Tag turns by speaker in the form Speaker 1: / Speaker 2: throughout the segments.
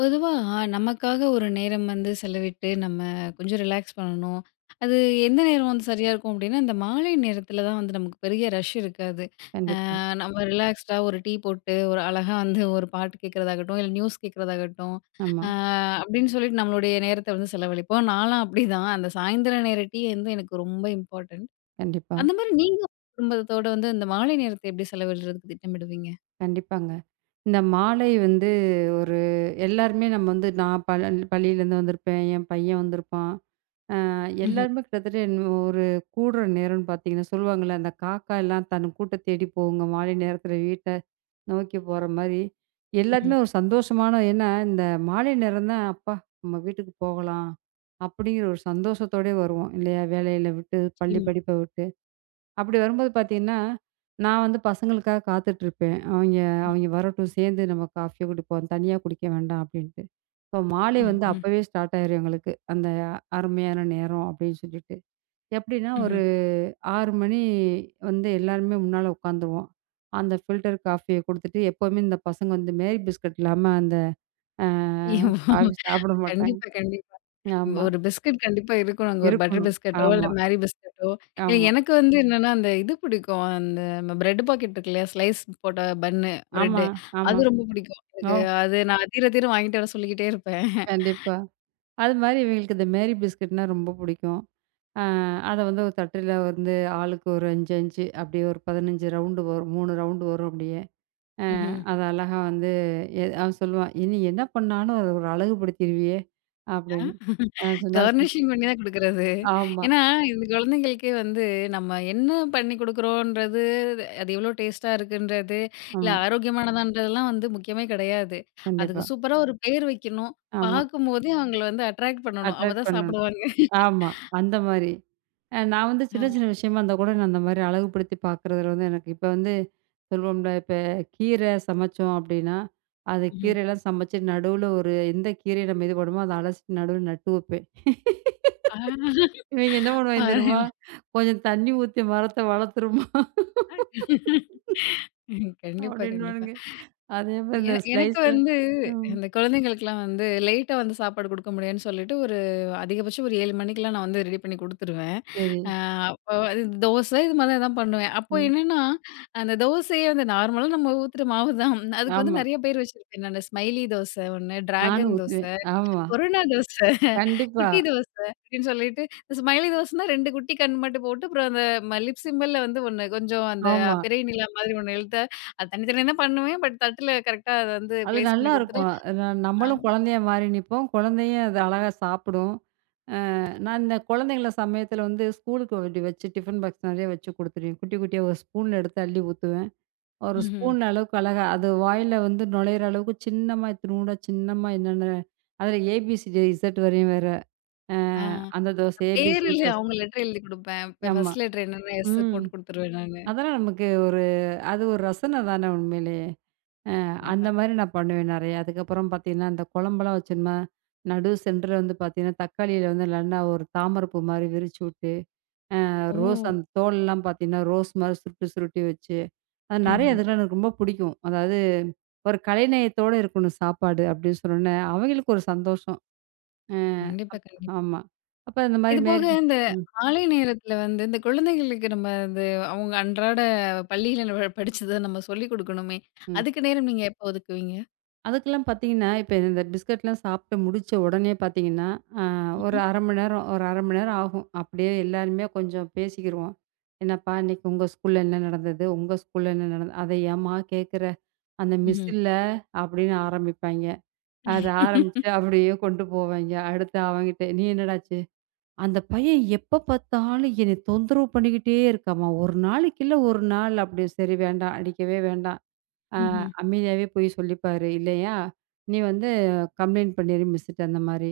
Speaker 1: பொதுவா நமக்காக ஒரு நேரம் வந்து செலவிட்டு, நம்ம கொஞ்சம் ரிலாக்ஸ் பண்ணணும். அது எந்த நேரம் வந்து சரியா இருக்கும் அப்டின்னா, இந்த மாலை நேரத்தில தான் வந்து நமக்கு பெரிய ரஷ் இருக்காது.
Speaker 2: கண்டிப்பா.
Speaker 1: நம்ம ரிலாக்ஸ்டா ஒரு டீ போட்டு, ஒரு அழகா வந்து ஒரு பாட்டு கேட்கறதாகட்டும், இல்ல நியூஸ் கேட்கறதாகட்டும்,
Speaker 2: ஆமா.
Speaker 1: அ அப்டின்னு சொல்லிட்டு நம்மளுடைய நேரத்த வந்து செலவழிப்போம். நான்லாம் அப்டிதான். அந்த சாயந்திர நேர டீ வந்து எனக்கு ரொம்ப இம்பார்ட்டன்ட்.
Speaker 2: கண்டிப்பா,
Speaker 1: அந்த மாரி நீங்க உங்க குடும்பத்தோட வந்து இந்த மாலை நேரத்த எப்டி செலவிடுறதுக்கு திட்டமிடுவீங்க?
Speaker 2: கண்டிப்பாங்க. இந்த மாலை வந்து ஒரு எல்லாருமே நம்ம வந்து நான் பள்ளியிலேருந்து வந்திருப்பேன். என் பையன் வந்திருப்பான். அ
Speaker 1: ம்ஹ்ம்,
Speaker 2: எல்லாருமே கிட்டத்தட்ட ஒரு கூடுற நேரம்னு பார்த்தீங்கன்னா, சொல்லுவாங்கல்ல, அந்த காக்கா எல்லாம் தன் கூட்ட தேடி போகுங்க. மாலை நேரத்தில வீட்ட நோக்கி போற மாரி.
Speaker 1: ம்ஹ்ம்.
Speaker 2: எல்லாருமே ஒரு சந்தோஷமான ஏன்னா, இந்த மாலை நேரம் தான் அப்பா நம்ம வீட்டுக்கு போகலாம். அப்படிங்கிற ஒரு சந்தோஷத்தோடயே வருவோம் இல்லையா? வேலையில விட்டு, பள்ளி
Speaker 1: நிச்சயமா.
Speaker 2: படிப்ப விட்டு. அப்படி வரும்போது பார்த்தீங்கன்னா, நான் வந்து பசங்களுக்காக காத்துட்ருப்பேன். அவைங்க அவைங்க வரட்டும், சேர்ந்து நம்ம காஃபியோ குடிப்போம். தனியா குடிக்க வேண்டாம் அப்படின்ட்டு. இப்போ மாலை வந்து ஓ!
Speaker 1: ம்ஹ்ம்,
Speaker 2: அப்பவே ஸ்டார்ட் ஆயிரும் எங்களுக்கு. அந்த அருமையான நேரம் அப்படின்னு சொல்லிட்டு. எப்படின்னா
Speaker 1: ம்ஹ்ம்.
Speaker 2: ஒரு 6 மணி வந்து எல்லாருமே முன்னால உட்காந்துருவோம். அந்த ஃபில்டர் காஃபிய குடுத்துட்டு எப்பவுமே இந்த பசங்க வந்து மேரி பிஸ்கட் இல்லாம அந்த அ காஃபி சாப்பிட மாட்டாங்க.
Speaker 1: கண்டிப்பா, கண்டிப்பா.
Speaker 2: ஆமா.
Speaker 1: ஒரு பிஸ்கட் கண்டிப்பா இருக்கணுங்க. ஒரு பட்டர்
Speaker 2: இருக்கணும்.
Speaker 1: பிஸ்கட்டோ, இல்ல
Speaker 2: ஆமா,
Speaker 1: மேரி பிஸ்கட்டோ, இல்ல
Speaker 2: ஆமா,
Speaker 1: எனக்கு வந்து என்னன்னா, அந்த இது பிடிக்கும். அந்த நம்ம பிரெட் பாக்கெட் இருக்கு இல்லையா? ஸ்லைஸ் போட்ட பன்னு,
Speaker 2: ஆமா,
Speaker 1: பிரெட்டு.
Speaker 2: ஆமா.
Speaker 1: அது ரொம்ப பிடிக்கும்.
Speaker 2: ஓ!
Speaker 1: எனக்கு அது நான் தீர தீர வாங்கிட்டு வர சொல்லிக்கிட்டே இருப்பேன்.
Speaker 2: கண்டிப்பா. அது மாரி இவங்களுக்கு இந்த மேரி பிஸ்கட்னா ரொம்ப பிடிக்கும். அ அத வந்து ஒரு தட்டுல வந்து ஆளுக்கு ஒரு 5, 5 அப்படியே ஒரு 15 ரவுண்டு வரும். 3 ரவுண்டு வரும் அப்படியே.
Speaker 1: ம்ஹ்ம்.
Speaker 2: அத அழகா வந்து அவன் சொல்லுவான், நீ என்ன பண்ணாலும் அத ஒரு அழகுபடுத்திருவியே"
Speaker 1: ஆ
Speaker 2: அப்படின்னு. அ சொன்னா சொ
Speaker 1: கார்னிஷிங் பண்ணி தான் குடுக்குறது.
Speaker 2: ஆமா,
Speaker 1: ஏன்னா, இந்த குழந்தைங்களுக்கே வந்து நம்ம என்ன பண்ணி குடுக்குறோன்றது, அது எவ்வளோ டேஸ்ட்டா இருக்குன்றது, இல்ல
Speaker 2: ஆமா.
Speaker 1: ஆரோக்கியமானதான்றதெல்லாம் வந்து முக்கியமே கிடையாது. அதுக்கு
Speaker 2: கண்டிப்பா.
Speaker 1: சூப்பரா ஒரு பேர் வைக்கணும்.
Speaker 2: ஆமா.
Speaker 1: பார்க்கும்போதே அவங்கள வந்து அட்ராக்ட் பண்ணணும்.
Speaker 2: அட்ராக்ட்
Speaker 1: அப்பதான்
Speaker 2: பண்ண
Speaker 1: சாப்பிடுவாங்க.
Speaker 2: ஆமா. அந்த மாரி. நான் வந்து
Speaker 1: ஆ.
Speaker 2: சின்ன சின்ன விஷயமா இருந்தா கூட நான் அந்த மாரி அழகுபடுத்தி பார்க்குறதுல வந்து எனக்கு இப்ப வந்து சொல்வோம்ல, இப்ப கீரை சமைச்சோம் அப்டின்னா, அது
Speaker 1: ம்ஹ்ம்.
Speaker 2: கீரையெல்லாம் சமைச்சு நடுவுல ஒரு எந்த கீரைய நம்ம இது பண்ணுமோ, அத அலசிட்டு நடுவுல நட்டு வப்பேன்.
Speaker 1: ஆ
Speaker 2: இவைங்க என்ன பண்ணுவாய்ங்க தெரியுமா?
Speaker 1: பாருங்களேன்.
Speaker 2: கொஞ்சம் தண்ணி ஊத்தி மரத்த வளர்த்துருமா
Speaker 1: கண்டிப்பா, கண்டிப்பா.
Speaker 2: அப்டின்னுவானுங்க. அதே மாரி இந்த
Speaker 1: எனக்கு
Speaker 2: ஸ்லைஸு
Speaker 1: வந்து
Speaker 2: ம்.
Speaker 1: இந்த குழந்தைங்களுக்குலாம் வந்து லேட்டா வந்து சாப்பாடு குடுக்க முடியாதுன்னு சொல்லிட்டு, ஒரு அதிகபட்சம் ஒரு 7 மணிக்கெல்லாம் நான் வந்து ரெடி பண்ணி குடுத்துருவேன்.
Speaker 2: சரி.
Speaker 1: அ அப்போ அது தோசை இது மாரி தான் பண்ணுவேன். அப்போ
Speaker 2: ம்.
Speaker 1: என்னன்னா, அந்த தோசையே வந்து நார்மலா நம்ம ஊத்துற மாவு தான். அதுக்கு வந்து
Speaker 2: ஆமா.
Speaker 1: நெறைய பேர் வச்சிருப்பேன் நானு. ஸ்மைலி தோசை ஒண்ணு,
Speaker 2: நானும்
Speaker 1: டிராகன் தோசை.
Speaker 2: ஊத்துவேன். ஆமா.
Speaker 1: கொரோனா தோச,
Speaker 2: கண்டிப்பா.
Speaker 1: குட்டி தோச அப்படின்னு சொல்லிட்டு, ஸ்மைலி தோசன்னா 2 குட்டி கண் மட்டும் போட்டு, அப்புறம் அந்த லிப் சிம்பல்ல வந்து ஒண்ணு கொஞ்சம் அந்த
Speaker 2: ஆமா.
Speaker 1: பிறை நிலா மாதிரி ஒண்ணு எழுத்து, அது தனித்தனியா தான் பண்ணுவேன். பட் தட்டுல கரெக்ட்டா அத வந்து
Speaker 2: அது
Speaker 1: பிளேஸ் பண்ணி குடுத்துட்டு,
Speaker 2: நல்லாருக்கும். ந
Speaker 1: ஆ,
Speaker 2: நம்மளும் குழந்தையா மாறி நிப்போம். குழந்தையும் அது அழகா சாப்பிடும். அ நான் இந்த குழந்தைங்கள சமயத்தில வந்து ஸ்கூலுக்கு அப்படி வச்சு டிஃபன் பாக்ஸ் நெறைய வச்சு குடுத்துருவேன். குட்டி குட்டியா ஒரு ஸ்பூன்ல எடுத்து அள்ளி ஊத்துவேன். ஒரு
Speaker 1: ம்ஹ்ம்.
Speaker 2: ஸ்பூன் அளவுக்கு அழகா அது வாயில வந்து நுழையிற அளவுக்கு சின்னமா இத்துணூண்டா சின்னமா என்னென்ன அதில ஏபிசிடி இசட் வரையும் வேற. அ
Speaker 1: ஆ
Speaker 2: அந்த தோசை ஏபிசி
Speaker 1: பேர் இல்ல
Speaker 2: தோசை.
Speaker 1: அவங்க லெட்டர் எழுதி குடுப்பேன். இப்ப
Speaker 2: ஆமா.
Speaker 1: ஃபர்ஸ்ட் லெட்டர் என்னன்னு எஸ்
Speaker 2: ம்.
Speaker 1: போட்டு குடுத்துருவேன் நானு.
Speaker 2: அதெல்லாம் நமக்கு ஒரு அது ஒரு ரசனை தானே உண்மையிலேயே! அ அந்த
Speaker 1: கண்டிப்பா.
Speaker 2: மாரி நான் பண்ணுவேன் நெறையா. அதுக்கப்புறம் பார்த்தீங்கன்னா, அந்த குழம்பெல்லாம் வச்சோம்னா, நடு சென்டர்ல வந்து பார்த்தீங்கன்னா, தக்காளியில வந்து நல்லா ஒரு தாமரப்பூ மாரி விரிச்சு விட்டு,
Speaker 1: ஓ!
Speaker 2: ரோஸ் அந்த தோலெல்லாம் பார்த்தீங்கன்னா, ரோஸ் மாரி சுருட்டி சுருட்டி வச்சு, அது நெறைய
Speaker 1: ம்ஹ்ம்.
Speaker 2: இதெல்லாம் எனக்கு ரொம்ப பிடிக்கும். அதாவது ஒரு கலைநயத்தோட இருக்கணும் சாப்பாடு அப்படின்னு சொன்னோனே, அவங்களுக்கு ஒரு சந்தோஷம். அ
Speaker 1: கண்டிப்பா,
Speaker 2: அப்
Speaker 1: கண்டிப்பா.
Speaker 2: ஆமா. அப்ப இந்த மாரி
Speaker 1: இது போக இந்த
Speaker 2: ம்.
Speaker 1: மாலை நேரத்துல வந்து, இந்த குழந்தைகளுக்கு நம்ம இந்த அவங்க அன்றாட பள்ளியில நம்ம படிச்சத நம்ம சொல்லிக் குடுக்கணுமே!
Speaker 2: ம்.
Speaker 1: அதுக்கு நேரம் நீங்க எப்போ ஒதுக்குவீங்க?
Speaker 2: அதுக்கெல்லாம் பார்த்தீங்கன்னா, இப்ப இந்த பிஸ்கட்லாம் சாப்பிட்டு முடிச்ச உடனே பார்த்தீங்கன்னா, அ ஒரு
Speaker 1: ம்ஹ்ம்.
Speaker 2: 1/2 மணி நேரம் ஒரு 1/2 மணி நேரம் ஆகும். அப்படியே எல்லாருமே கொஞ்சம் பேசிக்கிருவோம். "என்னப்பா இன்னைக்கு உங்க ஸ்கூல்ல என்ன நடந்தது? உங்க ஸ்கூல்ல என்ன நடந்தது? அத ஏம்மா கேட்குற? அந்த மிஸ்
Speaker 1: ம்ஹ்ம்.
Speaker 2: இல்ல" அப்படின்னு ஆரம்பிப்பாய்ங்க. அத ஆரம்பிச்சு அப்படியே கொண்டு போவாய்ங்க. அடுத்து அவன்கிட்ட, "நீ என்னடாச்சு? அந்த பையன் எப்ப பார்த்தாலும் என்னை தொந்தரவு பண்ணிக்கிட்டே இருக்கான்ம்மா. ஒரு நாளைக்கு இல்ல ஒரு நாள்" அப்படி "சரி வேண்டாம். அடிக்கவே வேண்டாம். அ
Speaker 1: ம்ஹ்ம்.
Speaker 2: அமைதியாவே போய் சொல்லிப்பாரு. இல்லையா, நீ வந்து கம்ப்ளைண்ட் பண்ணிரு மிஸ்ட்ட அந்த மாரி.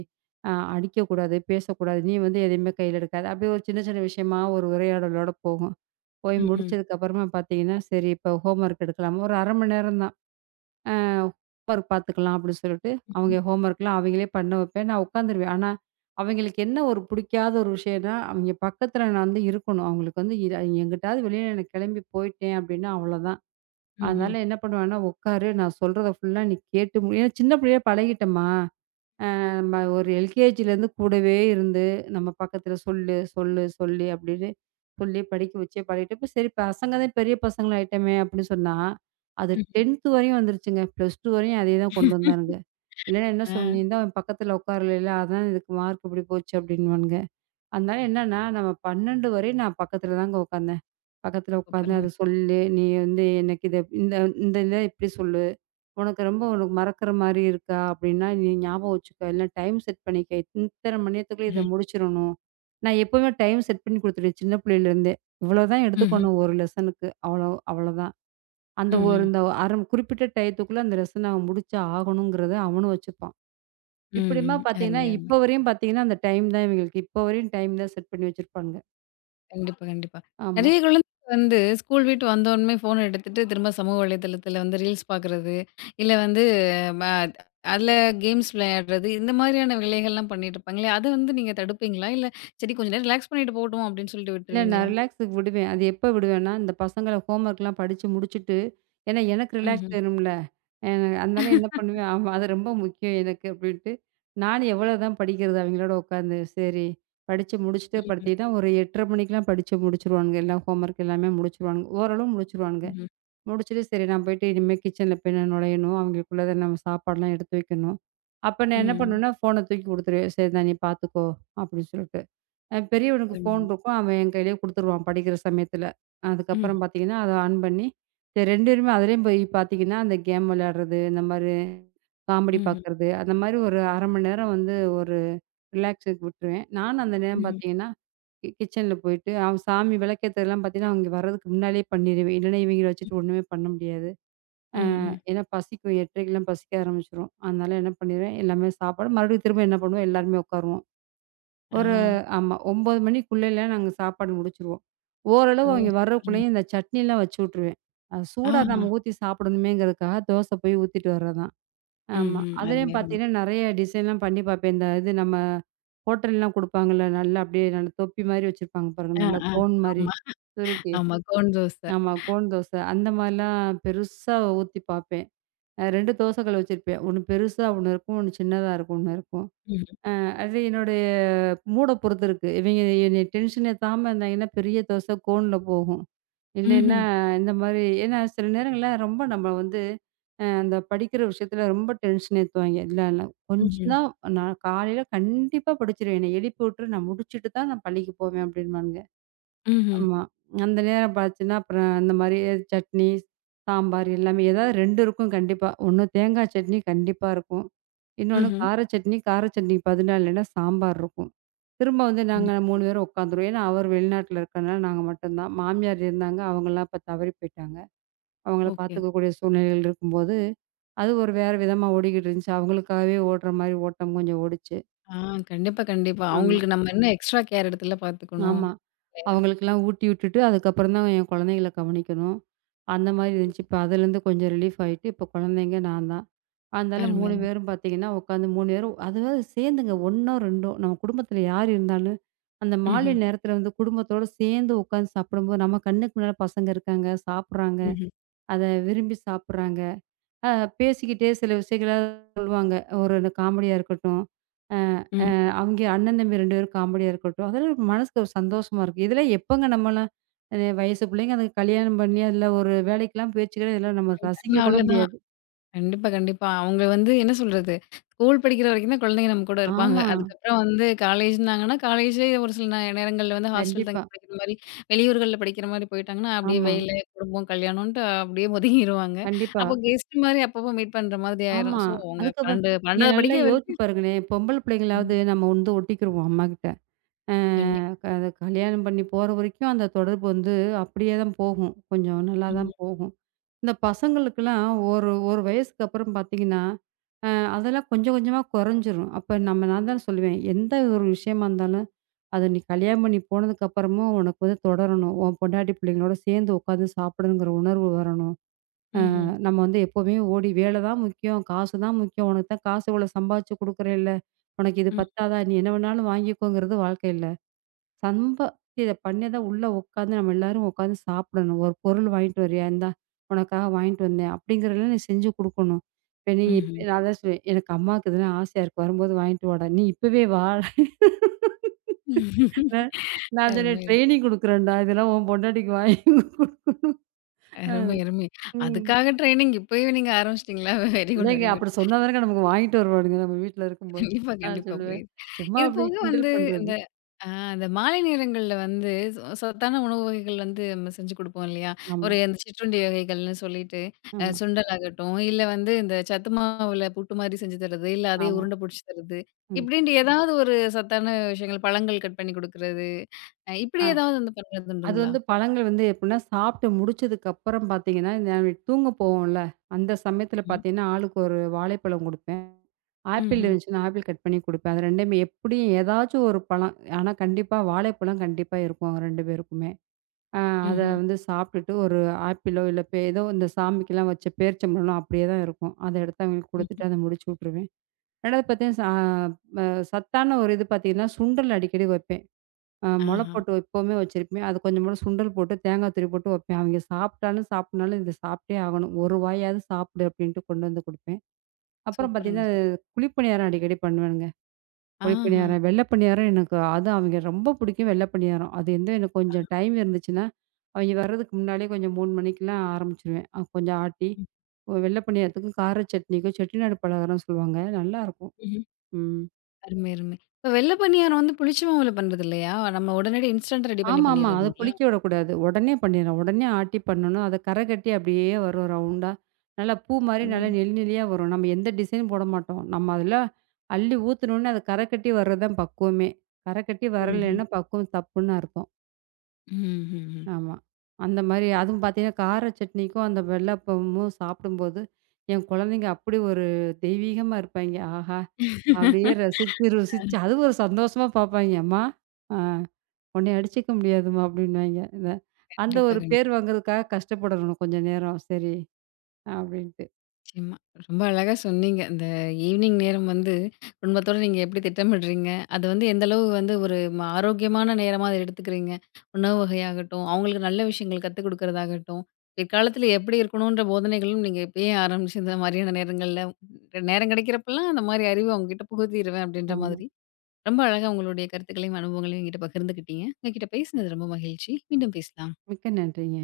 Speaker 2: அடிக்கக்கூடாது, பேசக்கூடாது. நீ வந்து எதையுமே கையில எடுக்காத. அப்படியே ஒரு சின்ன சின்ன விஷயமா ஒரு உரையாடலோட போகும். போய்
Speaker 1: ம்ஹ்ம்.
Speaker 2: முடிச்சதுக்கப்புறமா பார்த்தீங்கன்னா, சரி இப்போ ஹோம் ஒர்க் எடுக்கலாம். ஒரு 1/2 மணி நேரம் தான். ஒர்க் பார்த்துக்கலாம் அப்படின்னு சொல்லிட்டு,
Speaker 1: ம்ஹ்ம்.
Speaker 2: அவங்க ஹோம் ஒர்க்லாம் அவங்களே பண்ண வைப்பேன். நான் உட்காந்துருவேன். ஆனா, அவங்களுக்கு என்ன ஒரு புடிக்காத ஒரு விஷயம்னா, அவங்க பக்கத்துல நான் வந்து இருக்கணும். அவங்களுக்கு வந்து எங்கிட்டாவது வெளியில நான் கிளம்பி போயிட்டேன் அப்படின்னா அவ்வளோதான்.
Speaker 1: ம்ஹ்ம்.
Speaker 2: அதனால என்ன பண்ணுவேன்னா, "உட்காரு நான் சொல்றத ஃபுல்லா நீ கேட்டு மு" ஏன்னா சின்ன பிள்ளையா பழகிட்டமா. நம்ம ஒரு எல்கேஜிலேருந்து கூடவே இருந்து, நம்ம பக்கத்துல சொல்லு, சொல்லு, சொல்லு அப்படின்னு சொல்லி படிக்க வச்சே பழகிட்டு, இப்ப சரி பசங்க தான் பெரிய பசங்களாயிட்டோமே அப்படின்னு சொன்னா, அது 10த் வரையும் வந்துருச்சுங்க. +2 வரையும் அதே தான் கொண்டு
Speaker 1: ம்ஹ்ம்.
Speaker 2: வந்தானுங்க. இல்லன்னா என்ன
Speaker 1: ஆ
Speaker 2: சொல்லணும், "நீ தான் அவன் பக்கத்துல உட்காரலைல, அதான் இதுக்கு மார்க் இப்படி போச்சு" அப்படின்னுவானுங்க. அதனால என்னன்னா, நம்ம 12 வரையும் நான் பக்கத்துல தாங்க உட்காந்தேன். பக்கத்துல உட்காந்து
Speaker 1: சூப்பருங்க.
Speaker 2: அத சொல்லு, நீ வந்து எனக்கு இத இந்த இந்த இத இப்படி சொல்லு. உனக்கு ரொம்ப உனக்கு மறக்கிற மாரி இருக்கா? அப்படின்னா, நீ ஞாபகம் வச்சுக்க. இல்ல டைம் செட் பண்ணிக்க. இத்தன மணி நேரத்துக்குள்ள இத
Speaker 1: ம்ஹ்ம்.
Speaker 2: முடிச்சிரணும். நான் எப்பவுமே டைம் செட் பண்ணி குடுத்துருவேன் சின்ன பிள்ளையிலருந்தே. இவ்வளோதான்
Speaker 1: ம்ஹ்ம்.
Speaker 2: எடுத்துக்கணும் ஒரு லெசனுக்கு. அவ்வளோ அவ்வளோதான். அந்த ஒரு
Speaker 1: ம்ஹ்ம்.
Speaker 2: இந்த அரை குறிப்பிட்ட டயத்துக்குள்ள அந்த லெசன அவன் முடிச்சா ஆகணுங்கிறத அவனும் வச்சுப்பான்.
Speaker 1: ம்ஹ்ம்.
Speaker 2: இப்படிமா பார்த்தீங்கன்னா,
Speaker 1: அருமை, அருமை.
Speaker 2: இப்ப வரையும் பார்த்தீங்கன்னா, அந்த டைம் தான் இவங்களுக்கு. இப்ப வரையும் டைம் தான் செட் பண்ணி வச்சிருப்பானுங்க.
Speaker 1: கண்டிப்பா, கண்டிப்பா.
Speaker 2: ஆமா.
Speaker 1: நெறைய குழந்தைங்க வந்து ஸ்கூல் விட்டு வந்தோனமே ஃபோன் எடுத்துட்டு திரும்ப சமூக வலைதளத்தில வந்து ரீல்ஸ் பார்க்குறது, இல்ல வந்து ம அதில கேம்ஸ் விளையாடுறது, இந்த மாதிரியான வேலைகள்லாம் பண்ணிட்டுருப்பாங்களே, அத வந்து நீங்க தடுப்பீங்களா? இல்ல சரி கொஞ்ச நேரம் ரிலாக்ஸ் பண்ணிட்டு போகட்டும் அப்படின்னு சொல்லிட்டு
Speaker 2: இல்ல நான்
Speaker 1: விட்டுருவீங்களா?
Speaker 2: ரிலாக்ஸுக்கு விடுவேன். அது எப்ப விடுவேன்னா, இந்த பசங்கள ஹோம்வொர்க்லாம் படிச்சு முடிச்சுட்டு, ஏன்னா எனக்கு ரிலாக்ஸ்
Speaker 1: ம்ஹ்ம்.
Speaker 2: வேணும்ல. அ அதனால என்ன பண்ணுவேன், ஆமா அது ரொம்ப முக்கியம் எனக்கு அப்படின்ட்டு, நானு எவ்வளோதான் படிக்கிறது அவங்களோட உட்காந்து. சரி படிச்சு முடிச்சுட்டு
Speaker 1: ம்ஹ்ம்.
Speaker 2: படுத்தீங்கன்னா, ஒரு 8:30 மணிக்கெல்லாம் படிச்சு முடிச்சுருவானுங்க. எல்லாம் ஹோம்வொர்க் எல்லாமே முடிச்சுருவானுங்க. ஓரளவு முடிச்சுருவானுங்க.
Speaker 1: ம்ஹ்ம்.
Speaker 2: முடிச்சுட்டு சரி நான் போயிட்டு இனிமே கிச்சன்ல போய் நான் நுழையணும். அவங்களுக்குள்ளத நம்ம சாப்பாடுலாம் எடுத்து வைக்கணும். அப்ப நான் என்ன
Speaker 1: ம்.
Speaker 2: பண்ணுவேன்னா, ஃபோன தூக்கி குடுத்துருவேன். சரி இந்தா நீ பார்த்துக்கோ அப்படின்னு சொல்லிட்டு. பெரியவனுக்கு ஃபோன்
Speaker 1: அருமைங்க.
Speaker 2: இருக்கும். அவன் என் கையிலேயே குடுத்துருவான் படிக்கிற சமயத்துல.
Speaker 1: ம்.
Speaker 2: அதுக்கப்புறம் பார்த்தீங்கன்னா, அத ஆன் பண்ணி சரி 2 பேருமே அதிலேயும் போய் பார்த்தீங்கன்னா, அந்த கேம் விளையாடுறது, இந்த மாரி காமெடி
Speaker 1: ம்ஹ்ம்.
Speaker 2: பார்க்குறது, அந்த மாரி ஒரு 1/2 மணி நேரம் வந்து ஒரு ரிலாக்ஸுக்கு விட்டுருவேன். நானும் அந்த நேரம்
Speaker 1: ம்ஹ்ம்.
Speaker 2: பார்த்தீங்கன்னா, கிச்சன்ல போயிட்டு அவன் சாமி விளக்கேத்துறதெல்லாம் பார்த்தீங்கன்னா, அவங்க வர்றதுக்கு முன்னாலேயே பண்ணிருவேன். இல்லன்னா இவைங்கள வச்சுட்டு ஒண்ணுமே பண்ண முடியாது.
Speaker 1: ம். ம்.
Speaker 2: ஏன்னா பசிக்கும் 8:30க்கெல்லாம் பசிக்க ஆரம்பிச்சுரும். அதனால என்ன பண்ணிருவேன், எல்லாமே சாப்பாடு மறுபடியும் திரும்ப என்ன பண்ணுவோம், எல்லாருமே உட்காருவோம்.
Speaker 1: ஆ.
Speaker 2: ஒரு ஆமா. 9 மணிக்குள்ளலாம் நாங்க சாப்பாடு முடிச்சுருவோம். ஓரளவு
Speaker 1: ஓ!
Speaker 2: அவைங்க
Speaker 1: சூப்பருங்க.
Speaker 2: வர்றக்குள்ளேயும் இந்த சட்னிலாம் வச்சு விட்டுருவேன். அது சூடா
Speaker 1: ஆஹா.
Speaker 2: நம்ம ஊத்தி சாப்பிடணுமேங்கிறதுக்காக தோசை போய் ஊத்திட்டு வர்றதான்.
Speaker 1: ம்.
Speaker 2: ஆமா.
Speaker 1: ம். அருமை,
Speaker 2: அதுலயும்
Speaker 1: அருமை.
Speaker 2: பார்த்தீங்கன்னா, நெறைய டிசைன்லாம் பண்ணி பார்ப்பேன். இந்த இது நம்ம ஹோட்டல்லாம் குடுப்பாங்கல்ல, நல்லா அப்படியே நல்ல தொப்பி மாரி வச்சிருப்பாங்க பாருங்க.
Speaker 1: ஆ,
Speaker 2: நல்லா
Speaker 1: ஆ.
Speaker 2: கோன் மாரி
Speaker 1: ஆமா,
Speaker 2: சுருட்டி.
Speaker 1: ஆமா. கோன் தோசை.
Speaker 2: ஆமா. கோன் தோசை. அந்த மாரிலாம் பெருசா ஊத்தி பார்ப்பேன். 2 தோசை கல் வச்சிருப்பேன். ஒண்ணு பெருசா ஒண்ணு இருக்கும். ஒண்ணு சின்னதா இருக்கும் ஒண்ணு இருக்கும்.
Speaker 1: ம்ஹ்ம்.
Speaker 2: அது என்னோட மூட பொறுத்து இருக்கு. இவைங்க என்னைய டென்ஷன் ஏத்தாம இருந்தாங்கன்னா, பெரிய தோசை கோன்ல போகும். இல்லைன்னா,
Speaker 1: ம்ஹ்ம்.
Speaker 2: இந்த மாரி ஏன்னா சில நேரங்கள்ல ரொம்ப நம்ம வந்து அந்த படிக்கிற விஷயத்துல ரொம்ப டென்ஷன் ஏத்துவாய்ங்க. இல்ல இல்ல கொஞ்சம்
Speaker 1: ம்ஹ்ம்.
Speaker 2: தான் நான் காலையில கண்டிப்பா படிச்சுருவேன். என்னைய எழுப்பி விட்டுரு நான் முடிச்சுட்டு தான் நான் பள்ளிக்கு போவேன் அப்படின்பானுங்க.
Speaker 1: ம்ஹ்ம்.
Speaker 2: ஆமா. அந்த நேரம் பார்த்துச்சுன்னா, அப்புறம் இந்த மாரி சட்னி, சாம்பார் எல்லாமே ஏதாவது 2 இருக்கும் கண்டிப்பா. ஒண்ணு தேங்காய் சட்னி கண்டிப்பா இருக்கும். இன்னொன்னு
Speaker 1: ம்ஹ்ம்.
Speaker 2: கார சட்னி, கார சட்னிக்கு பதிலா இல்லைன்னா சாம்பார் இருக்கும். திரும்ப வந்து நாங்க 3
Speaker 1: கண்டிப்பா.
Speaker 2: பேரும் உட்காந்துருவோம். ஏன்னா, அவர் வெளிநாட்டுல இருக்கனால நாங்க மட்டும் தான். மாமியார் இருந்தாங்க. அவங்கலாம் இப்ப தவறி போயிட்டாங்க. அவங்கள
Speaker 1: ஓகே.
Speaker 2: பார்த்துக்கக்கூடிய சூழ்நிலைகள் இருக்கும்போது, அது ஒரு வேற விதமா ஓடிக்கிட்டு இருந்துச்சு. அவங்களுக்காகவே ஓடுற மாரி ஓட்டம் கொஞ்சம் ஓடுச்சு.
Speaker 1: ஆ கண்டிப்பா, கண்டிப்பா.
Speaker 2: ஆமா,
Speaker 1: அவங்களுக்கு நம்ம ம். இன்னும் எக்ஸ்ட்ரா கேர் எடுத்துலாம் பார்த்துக்கணும்.
Speaker 2: ஆமா.
Speaker 1: இல்லையா?
Speaker 2: அவங்களுக்கெல்லாம் ஊட்டி விட்டுட்டு, அதுக்கப்புறம் தான் என் குழந்தைங்கள கவனிக்கணும். அந்த மாரி இருந்துச்சு. இப்ப அதுலேருந்து கொஞ்சம் ரிலீஃப் ஆயிட்டு, இப்ப குழந்தைங்க நான் தான். அதனால
Speaker 1: அருமை.
Speaker 2: 3 பேரும் பார்த்தீங்கன்னா, உட்காந்து 3 பேரும் அதுவாது சேர்ந்துங்க 1ஓ 2ஓ நம்ம குடும்பத்தில யார் இருந்தாலும், அந்த மாலை
Speaker 1: ம்ஹ்ம்.
Speaker 2: நேரத்தில வந்து குடும்பத்தோட சேர்ந்து உட்காந்து சாப்பிடும்போது, நம்ம கண்ணுக்கு முன்னால பசங்க இருக்காங்க, சாப்பிட்றாங்க.
Speaker 1: ம்ஹ்ம்.
Speaker 2: அத விரும்பி சாப்பிட்றாங்க. அ பேசிக்கிட்டே சில விஷயங்கள சொல்லுவாங்க. ஒரு காமெடியா இருக்கட்டும்.
Speaker 1: ம்.
Speaker 2: அவிங்க அண்ணன், தம்பி 2 பேரும் காமெடியா இருக்கட்டும். அதெல்லாம் ஒரு மனசுக்கு ஒரு சந்தோஷமா இருக்கு. இதெல்லாம் எப்பங்க நம்மலாம் வயசு பிள்ளைங்க அதுக்கு கல்யாணம் பண்ணி, அதில ஒரு வேலைக்கெல்லாம் பேச்சுக்கிட்டு இதெல்லாம் நம்ம
Speaker 1: போயிட்டாங்கன்னா
Speaker 2: ரசிக்க கூட
Speaker 1: அவ்வளோதான்.
Speaker 2: முடியாது.
Speaker 1: கண்டிப்பா, கண்டிப்பா. அவங்க வந்து என்ன சொல்றது? ஸ்கூல் படிக்கிற வரைக்கும் தான் குழந்தைங்க நம்ம கூட இருப்பாங்க.
Speaker 2: ஆமா.
Speaker 1: அதுக்கப்புறம் வந்து காலேஜ்னாங்கன்னா, காலேஜே ஒரு சில நேரங்கள்ல வந்து ஹாஸ்டல்
Speaker 2: கண்டிப்பா.
Speaker 1: தங்கி படிக்கிற மாரி, வெளியூர்கள்ல படிக்கிற மாரி போயிட்டாங்கன்னா, அப்படியே
Speaker 2: ஆமா.
Speaker 1: வேலை, குடும்பம், கல்யாணம்ன்ட்டு அப்படியே ஒதுங்கிருவாங்க.
Speaker 2: கண்டிப்பா.
Speaker 1: அப்போ கெஸ்ட் மாரி அப்பப்போ மீட் பண்ற மாதிரி ஆயிரும்.
Speaker 2: ஆமா.
Speaker 1: ஸோ அவங்க
Speaker 2: அதுக்கப்புறம்
Speaker 1: 12
Speaker 2: நீங்க
Speaker 1: 12வது
Speaker 2: நல்லா
Speaker 1: படிக்கிற
Speaker 2: யோசிச்சு
Speaker 1: வரைக்கும்
Speaker 2: பாருங்களேன். பொம்பள பிள்ளைங்களாவது
Speaker 1: ம்.
Speaker 2: நம்ம வந்து ஒட்டிக்கிருவோம் அம்மாகிட்ட. அ
Speaker 1: கண்டிப்பா.
Speaker 2: க அது கல்யாணம் பண்ணி போற வரைக்கும் அந்த தொடர்பு வந்து அப்படியே தான் போகும். கொஞ்சம் நல்லா
Speaker 1: ம்ஹ்ம்.
Speaker 2: தான் போகும். இந்த பசங்களுக்கெல்லாம் ஒரு ஒரு வயசுக்கு அப்புறம் பார்த்தீங்கன்னா, அ அதெல்லாம் கொஞ்சம் கொஞ்சமா குறைஞ்சிரும். அப்ப நம்ம நான் தான் சொல்லுவேன், எந்த ஒரு விஷயமா இருந்தாலும், அத நீ கல்யாணம் பண்ணி போனதுக்கு அப்புறமும் உனக்கு வந்து தொடரணும். உன் பொண்டாட்டி பிள்ளைங்களோட சேர்ந்து உட்காந்து சாப்பிடணுங்கிற உணர்வு வரணும்.
Speaker 1: ம்ஹ்ம்.
Speaker 2: நம்ம வந்து எப்பவுமே ஓடி வேலை தான் முக்கியம், காசு தான் முக்கியம். உனக்கு தான் காசு இவ்வளோ சம்பாதிச்சு குடுக்குறேல்ல, உனக்கு இது
Speaker 1: ம்.
Speaker 2: பத்தாதா? நீ என்ன வேணாலும் வாங்கிக்கோங்கிறது வாழ்க்கை இல்ல. சம்ப இத பண்ணி தான் உள்ள உட்காந்து நம்ம எல்லாரும் உட்காந்து சாப்பிடணும். ஒரு பொருள் வாங்கிட்டு வரியா? இந்தா உனக்காக வாங்கிட்டு வந்தேன். அப்படிங்கிறதெல்லாம் நீ செஞ்சு குடுக்கணும். இப்ப நீ
Speaker 1: ம்ஹ்ம்.
Speaker 2: இப்ப நான் அதான் சொல்லுவேன். எனக்கு அம்மாவுக்கு இதெல்லாம் ஆசையா இருக்கு. வரும்போது வாங்கிட்டு வாடா. நீ இப்பவே வா. நான் நான் சொன்னேன்
Speaker 1: அருமை,
Speaker 2: ட்ரெய்னிங் குடுக்குறேன்டா. இதெல்லாம் உன் பொண்டாட்டிக்கு வாங்கி குடு
Speaker 1: அருமை,
Speaker 2: அ.
Speaker 1: அருமை.
Speaker 2: ம்.
Speaker 1: அதுக்காக ட்ரெய்னிங் இப்பயே நீங்க ஆரம்பிச்சிட்டீங்களா? வெரி குட்,
Speaker 2: இல்லைங்க.
Speaker 1: Very good.
Speaker 2: அப்படி சொன்னா தானங்க நமக்கு வாங்கிட்டு வருவானுங்க நம்ம வீட்ல இருக்கும்போது.
Speaker 1: கண்டிப்பா,
Speaker 2: நான்
Speaker 1: கண்டிப்பா
Speaker 2: சொல்லுவேன்.
Speaker 1: புரியுது.
Speaker 2: சும்மா
Speaker 1: இது
Speaker 2: அப்படி
Speaker 1: போக வந்து
Speaker 2: கிண்டல் பண்றது.
Speaker 1: இந்த அ இந்த மாலை நேரங்கள்ல வந்து சத்தான உணவு வகைகள் வந்து நம்ம செஞ்சு குடுப்போம் இல்லையா?
Speaker 2: ஆமா,
Speaker 1: ஒரு அந்த சிற்றுண்டி வகைகள்னு சொல்லிட்டு
Speaker 2: ஆமா,
Speaker 1: சுண்டல் ஆகட்டும், இல்ல வந்து இந்த சத்து மாவுல புட்டு மாரி செஞ்சு தர்றது, இல்ல அதே
Speaker 2: ஆமா.
Speaker 1: உருண்ட புடிச்சு தர்றது,
Speaker 2: ம்.
Speaker 1: இப்படின்ட்டு ஏதாவது ஒரு சத்தான விஷயங்கள் பழங்கள் கட் பண்ணி குடுக்குறது, இப்படி
Speaker 2: ஆ.
Speaker 1: ஏதாவது வந்து பண்றது
Speaker 2: அது
Speaker 1: உண்டுங்களா?
Speaker 2: வந்து பழங்கள் வந்து எப்படின்னா, சாப்பிட்டு முடிச்சதுக்கப்புறம் பார்த்தீங்கன்னா, நான் தூங்க போவோம்ல, அந்த சமயத்தில
Speaker 1: ம்ஹ்ம்.
Speaker 2: பார்த்தீங்கன்னா, ஆளுக்கு ஒரு வாழைப்பழம் குடுப்பேன். ஆப்பிள்
Speaker 1: ம்ஹ்ம்.
Speaker 2: இருந்துச்சுன்னா, ஆப்பிள் கட் பண்ணி குடுப்பேன். அது 2மே எப்படியும் ஏதாச்சும் ஒரு பழம். ஆனா கண்டிப்பா வாழைப்பழம் கண்டிப்பா இருக்கும் அவங்க 2 பேருக்குமே. அ அத
Speaker 1: ம்ஹ்ம்.
Speaker 2: வந்து சாப்பிட்டுட்டு ஒரு ஆப்பிளோ, இல்ல ஏதோ இந்த சாமிக்கெல்லாம் வச்ச பேரிச்சம்பழம்லாம் அப்படியே தான் இருக்கும். அத எடுத்து அவங்களுக்கு
Speaker 1: ம்ஹ்ம்.
Speaker 2: குடுத்துட்டு அத முடிச்சு விட்டுருவேன். 2வது பார்த்தீங்கன்னா, ச அ சத்தான ஒரு இது பார்த்தீங்கன்னா, சுண்டல் அடிக்கடி வைப்பேன். மொள
Speaker 1: ஆஹா!
Speaker 2: போட்டு எப்பவுமே வச்சிருப்பேன். அது கொஞ்சமா சுண்டல் போட்டு, தேங்காய் துருவி போட்டு வப்பேன். அவங்க சாப்பிட்டாலும் சாப்பிடனாலும் இது சாப்பிட்டே ஆகணும். ஒரு வாயாவது சாப்பிடு அப்டின்ட்டு கொண்டு வந்து குடுப்பேன். அப்புறம்
Speaker 1: சூப்பருங்க,
Speaker 2: பார்த்தீங்கன்னா,
Speaker 1: சூப்பர்.
Speaker 2: குழிப்பணியாரம் அடிக்கடி பண்ணுவேனுங்க.
Speaker 1: ஆஹா!
Speaker 2: குழிப்பணியாரம், வெள்ள பணியாரம் எனக்கு அது அவங்க ரொம்ப பிடிக்கும் வெள்ள பணியாரம். அது வந்து எனக்கு கொஞ்சம் டைம் இருந்துச்சுன்னா, அவங்க வர்றதுக்கு முன்னாடியே கொஞ்சம் 3 மணிக்கெல்லாம் ஆரம்பிச்சுருவேன். கொஞ்சம் ஆட்டி,
Speaker 1: ம்.
Speaker 2: வெள்ள பணியாரத்துக்கும் கார சட்னிக்கும் செட்டிநாடு பலகாரம்னு சொல்லுவாங்க. நல்லாருக்கும்.
Speaker 1: ம்ஹ்ம்.
Speaker 2: ம்.
Speaker 1: அருமை, அருமை. இப்ப வெள்ள பணியாரம் வந்து புளிச்ச மாவுல பண்றது இல்லையா? நம்ம உடனடி இன்ஸ்டன்ட் ரெடி பண்ணி
Speaker 2: ஆமாமா. அத
Speaker 1: பண்ணிறதுங்களா?
Speaker 2: புளிக்க விடக்கூடாது. உடனே பண்ணிடணும். உடனே ஆட்டி பண்ணணும். அத கரை கட்டி அப்படியே வரும் ரவுண்டா. நல்லா பூ மாரி நல்லா
Speaker 1: ம்.
Speaker 2: நெளி நெளியா வரும். நம்ம எந்த டிசைனும் போட மாட்டோம். நம்ம அதில அள்ளி ஊத்துனோனே அது கரை கட்டி வர்றது தான் பக்குவமே. கரை கட்டி
Speaker 1: ம்ஹ்ம்.
Speaker 2: வரலைன்னா பக்குவம் தப்புன்னு அர்த்தம்.
Speaker 1: ம்ஹ்ம்.
Speaker 2: ஆமா. அந்த மாரி அதுவும் பார்த்தீங்கன்னா, கார சட்னிக்கும் அந்த வெள்ளாப்பமும் சாப்பிடும்போது, என் குழந்தைங்க அப்படி ஒரு தெய்வீகமா இருப்பாய்ங்க. ஆஹா! அப்படியே ரசிச்சு, ருசிச்சு அது ஒரு சந்தோஷமா பார்ப்பாய்ங்க. அம்மா, ஆ உன்னைய அடிச்சுக்க முடியாதும்மா அப்படின்னுவாய்ங்க. அந்த
Speaker 1: கண்டிப்பா,
Speaker 2: ஒரு
Speaker 1: கண்டிப்பா.
Speaker 2: பேர் வாங்குறதுக்காக கஷ்டப்படணும் கொஞ்ச நேரம். சரி, அப்படின்ட்டு.
Speaker 1: நிச்சயமா. ரொம்ப அழகா சொன்னீங்க. இந்த ஈவினிங் நேரம் வந்து குடும்பத்தோட நீங்க எப்படி திட்டமிடுறீங்க? அது வந்து எந்த அளவு வந்து ஒரு ஆரோக்கியமான நேரமா அத எடுத்துக்கிறீங்க? உணவு வகையாகட்டும், அவங்களுக்கு நல்ல விஷயங்கள் கத்துக் குடுக்குறதாகட்டும், பிற்காலத்தில எப்படி இருக்கணுன்ற போதனைகளும் நீங்க இப்பயே ஆரம்பிச்சு, இந்த மாதிரியான நேரங்கள்ல நேரம் கிடைக்கிறப்பலாம் அந்த மாரி அறிவு அவங்ககிட்ட புகுத்திருவேன் அப்படின்ற
Speaker 2: ஆமா.
Speaker 1: மாதிரி, ரொம்ப அழகா உங்களுடைய கருத்துக்களையும், அனுபவங்களையும் என்கிட்ட பகிர்ந்துக்கிட்டீங்க. உங்ககிட்ட பேசினது ரொம்ப மகிழ்ச்சி. மீண்டும் பேசலாம்.
Speaker 2: மிக்க நன்றிங்க.